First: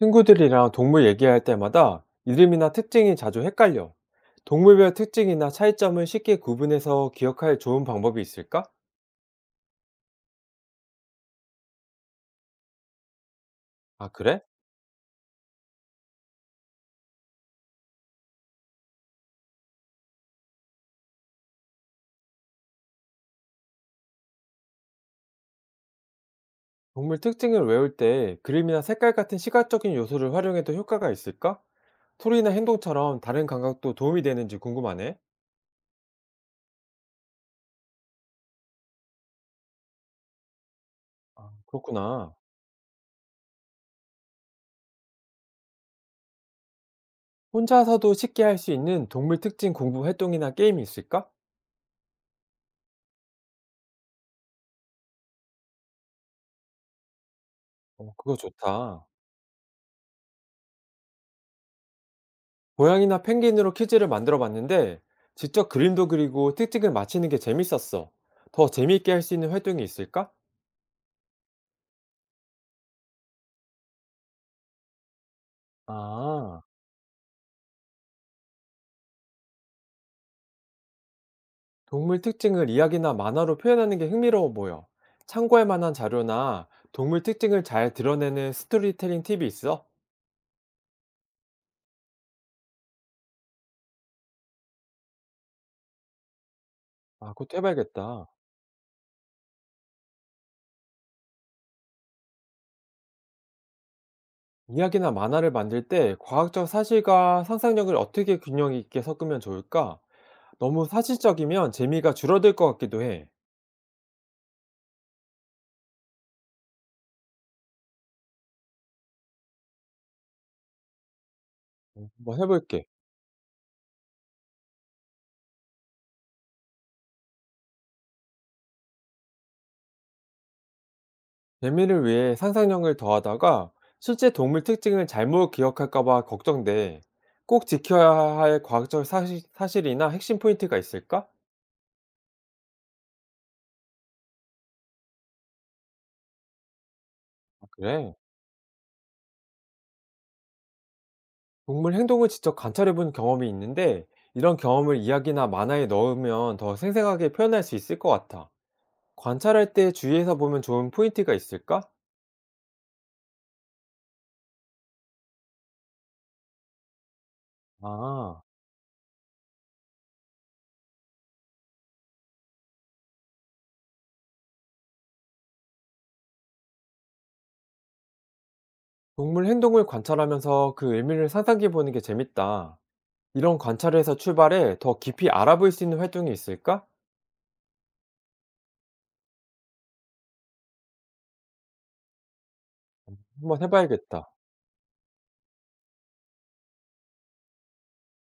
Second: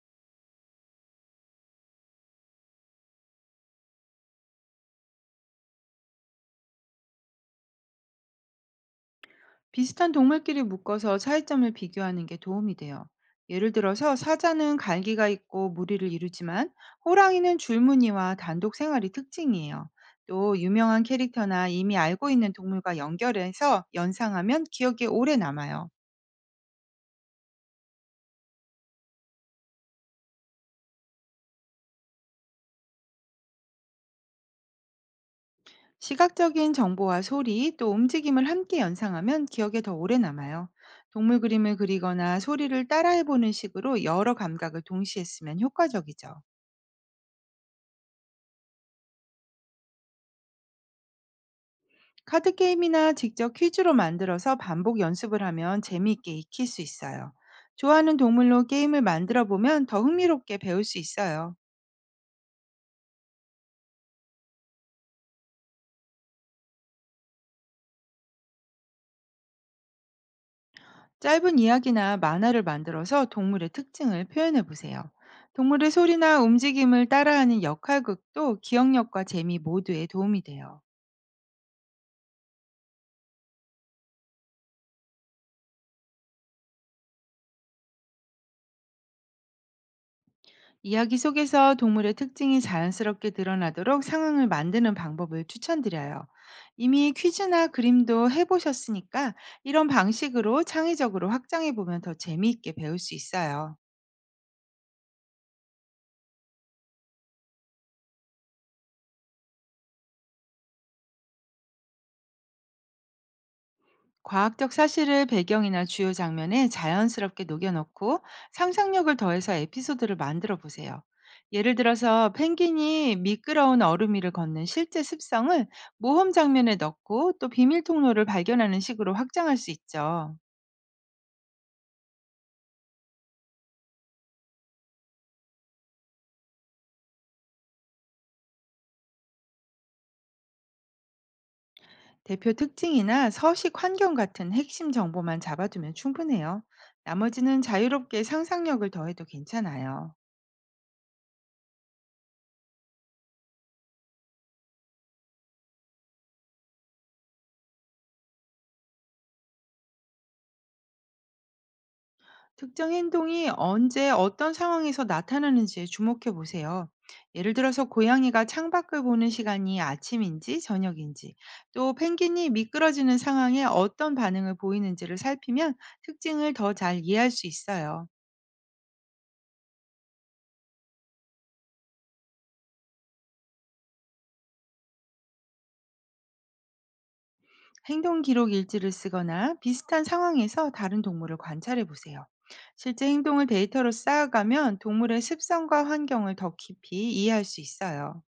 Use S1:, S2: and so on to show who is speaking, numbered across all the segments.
S1: 친구들이랑 동물 얘기할 때마다 이름이나 특징이 자주 헷갈려. 동물별 특징이나 차이점을 쉽게 구분해서 기억할 좋은 방법이 있을까?
S2: 비슷한 동물끼리 묶어서 차이점을 비교하는 게 도움이 돼요. 예를
S1: 아,
S2: 들어서
S1: 그래?
S2: 사자는 갈기가 있고 무리를 이루지만 호랑이는 줄무늬와 단독 생활이 특징이에요. 또 유명한 캐릭터나 이미 알고 있는 동물과 연결해서 연상하면 기억에 오래 남아요.
S1: 동물 특징을 외울 때 그림이나 색깔 같은 시각적인 요소를 활용해도 효과가 있을까? 소리나 행동처럼 다른 감각도 도움이 되는지 궁금하네.
S2: 시각적인 정보와 소리 또 움직임을 함께 연상하면 기억에 더 오래 남아요. 동물
S1: 아,
S2: 그림을
S1: 그렇구나.
S2: 그리거나 소리를 따라해보는 식으로 여러 감각을 동시에 쓰면 효과적이죠.
S1: 혼자서도 쉽게 할 수 있는 동물 특징 공부 활동이나 게임이 있을까?
S2: 카드 게임이나 직접 퀴즈로 만들어서 반복 연습을 하면 재미있게 익힐 수 있어요.
S1: 어,
S2: 좋아하는
S1: 그거
S2: 동물로 게임을
S1: 좋다.
S2: 만들어 보면 더 흥미롭게 배울 수 있어요.
S1: 고양이나 펭귄으로 퀴즈를 만들어 봤는데 직접 그림도 그리고 특징을 맞히는 게 재밌었어. 더 재미있게 할 수 있는 활동이 있을까?
S2: 짧은 이야기나 만화를 만들어서 동물의 특징을 표현해 보세요. 동물의 소리나
S1: 아,
S2: 움직임을 따라하는 역할극도 기억력과 재미 모두에 도움이 돼요.
S1: 동물 특징을 이야기나 만화로 표현하는 게 흥미로워 보여. 참고할 만한 자료나 동물 특징을 잘 드러내는 스토리텔링 팁이 있어?
S2: 이야기 속에서 동물의 특징이 자연스럽게 드러나도록 상황을 만드는 방법을 추천드려요. 이미
S1: 아, 그것도
S2: 퀴즈나
S1: 해봐야겠다.
S2: 그림도 해보셨으니까 이런 방식으로 창의적으로 확장해 보면 더 재미있게 배울 수 있어요.
S1: 이야기나 만화를 만들 때 과학적 사실과 상상력을 어떻게 균형 있게 섞으면 좋을까? 너무 사실적이면 재미가 줄어들 것 같기도 해.
S2: 과학적 사실을 배경이나 주요 장면에 자연스럽게 녹여넣고 상상력을 더해서 에피소드를 만들어 보세요. 예를 들어서
S1: 한번 해볼게.
S2: 펭귄이 미끄러운 얼음 위를 걷는 실제 습성을 모험 장면에 넣고 또 비밀 통로를 발견하는 식으로 확장할 수 있죠.
S1: 재미를 위해 상상력을 더하다가 실제 동물 특징을 잘못 기억할까 봐 걱정돼. 꼭 지켜야 할 과학적 사실이나 핵심 포인트가 있을까?
S2: 대표 특징이나 서식 환경 같은 핵심 정보만 잡아두면 충분해요. 나머지는
S1: 아, 그래.
S2: 자유롭게 상상력을 더해도 괜찮아요.
S1: 동물 행동을 직접 관찰해 본 경험이 있는데 이런 경험을 이야기나 만화에 넣으면 더 생생하게 표현할 수 있을 것 같아. 관찰할 때 주의해서 보면 좋은 포인트가 있을까?
S2: 특정 행동이 언제 어떤 상황에서 나타나는지에 주목해 보세요. 예를 들어서
S1: 아,
S2: 고양이가 창밖을 보는 시간이 아침인지 저녁인지, 또 펭귄이 미끄러지는 상황에 어떤 반응을 보이는지를 살피면 특징을 더 잘 이해할 수 있어요.
S1: 동물 행동을 관찰하면서 그 의미를 상상해 보는 게 재밌다. 이런 관찰에서 출발해 더 깊이 알아볼 수 있는 활동이 있을까?
S2: 행동 기록 일지를 쓰거나 비슷한 상황에서 다른 동물을 관찰해 보세요. 실제 행동을
S1: 한번
S2: 데이터로
S1: 해봐야겠다.
S2: 쌓아가면 동물의 습성과 환경을 더 깊이 이해할 수 있어요.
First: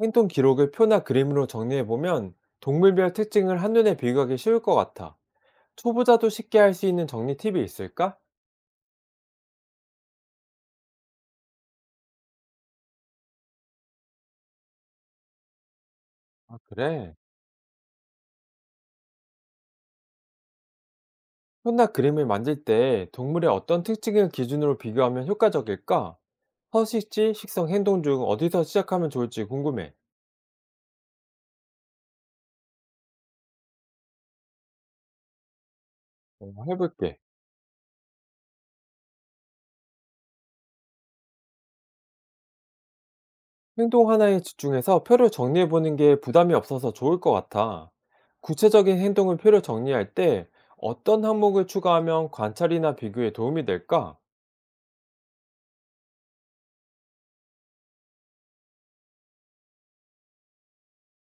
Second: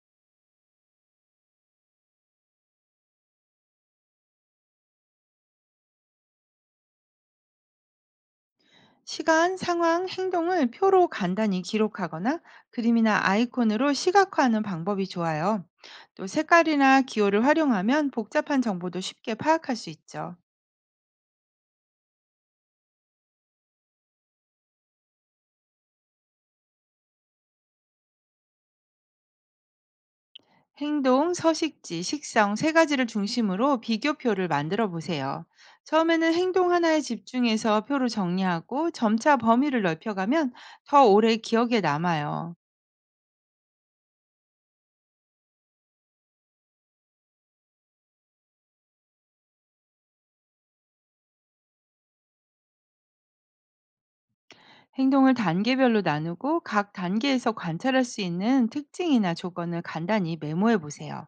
S1: 행동 기록을 표나 그림으로 정리해보면 동물별 특징을 한눈에 비교하기 쉬울 것 같아. 초보자도 쉽게 할 수 있는 정리 팁이 있을까?
S2: 시간, 상황, 행동을 표로 간단히 기록하거나 그림이나 아이콘으로 시각화하는 방법이 좋아요. 또
S1: 아,
S2: 색깔이나
S1: 그래.
S2: 기호를 활용하면 복잡한 정보도 쉽게 파악할 수 있죠.
S1: 표나 그림을 만들 때 동물의 어떤 특징을 기준으로 비교하면 효과적일까? 서식지, 식성, 행동 중 어디서 시작하면 좋을지 궁금해.
S2: 행동, 서식지, 식성 세 가지를 중심으로 비교표를 만들어 보세요. 처음에는
S1: 어,
S2: 행동 하나에
S1: 해볼게.
S2: 집중해서 표로 정리하고 점차 범위를 넓혀가면 더 오래 기억에 남아요.
S1: 행동 하나에 집중해서 표를 정리해 보는 게 부담이 없어서 좋을 것 같아. 구체적인 행동을 표를 정리할 때 어떤 항목을 추가하면 관찰이나 비교에 도움이 될까?
S2: 행동을 단계별로 나누고 각 단계에서 관찰할 수 있는 특징이나 조건을 간단히 메모해 보세요.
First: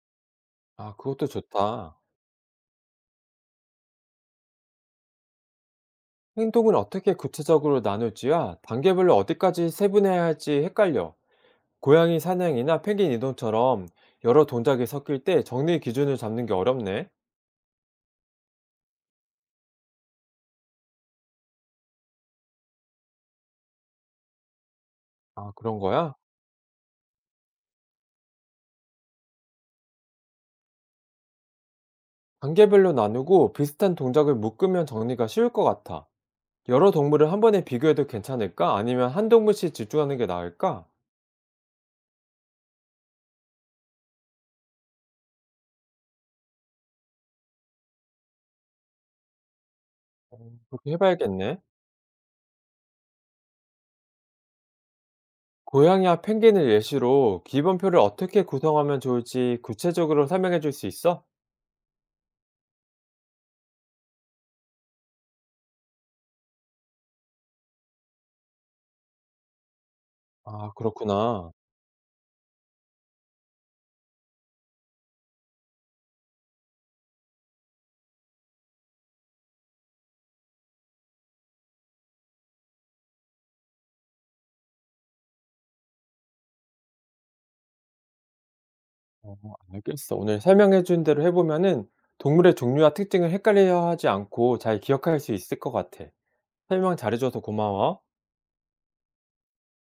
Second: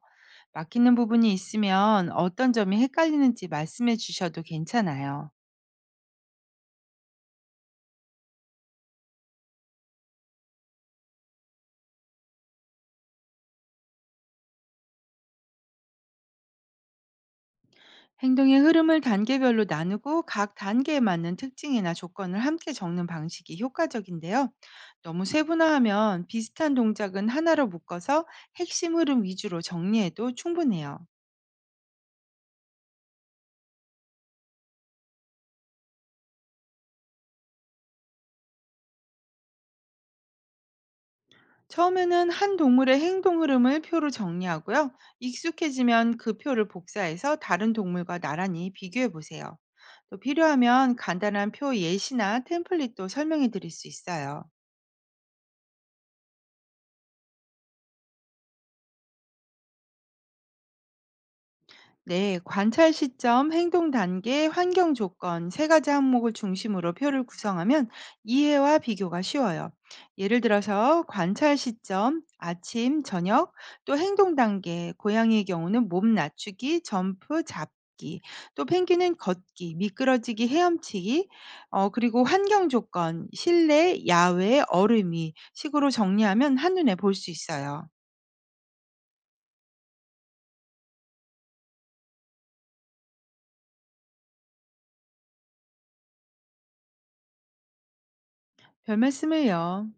S1: 아,
S2: 막히는
S1: 그것도
S2: 부분이
S1: 좋다.
S2: 있으면 어떤 점이 헷갈리는지 말씀해 주셔도 괜찮아요.
S1: 행동은 어떻게 구체적으로 나눌지와 단계별로 어디까지 세분해야 할지 헷갈려. 고양이 사냥이나 펭귄 이동처럼 여러 동작이 섞일 때 정리 기준을 잡는 게 어렵네.
S2: 행동의 흐름을 단계별로 나누고 각 단계에 맞는 특징이나 조건을 함께 적는 방식이 효과적인데요. 너무
S1: 아, 그런 거야?
S2: 세분화하면 비슷한 동작은 하나로 묶어서 핵심 흐름 위주로 정리해도 충분해요.
S1: 단계별로 나누고 비슷한 동작을 묶으면 정리가 쉬울 것 같아. 여러 동물을 한 번에 비교해도 괜찮을까? 아니면 한 동물씩 집중하는 게 나을까?
S2: 처음에는 한 동물의 행동 흐름을 표로 정리하고요. 익숙해지면 그 표를 복사해서 다른 동물과 나란히 비교해 보세요. 또
S1: 그렇게
S2: 필요하면 간단한
S1: 해봐야겠네.
S2: 표 예시나 템플릿도 설명해 드릴 수 있어요.
S1: 고양이와 펭귄을 예시로 기본표를 어떻게 구성하면 좋을지 구체적으로 설명해 줄 수 있어?
S2: 네, 관찰 시점, 행동 단계, 환경 조건 세 가지 항목을 중심으로 표를 구성하면 이해와 비교가 쉬워요. 예를
S1: 아,
S2: 들어서
S1: 그렇구나.
S2: 관찰 시점, 아침, 저녁, 또 행동 단계, 고양이의 경우는 몸 낮추기, 점프, 잡기, 또 펭귄은 걷기, 미끄러지기, 헤엄치기, 그리고 환경 조건, 실내, 야외, 얼음이 식으로 정리하면 한눈에 볼 수 있어요.
S1: 어, 알겠어. 오늘 설명해 준 대로 해보면은 동물의 종류와 특징을 헷갈려 하지 않고 잘 기억할 수 있을 것 같아. 설명 잘해줘서 고마워.
S2: 별 말씀을요.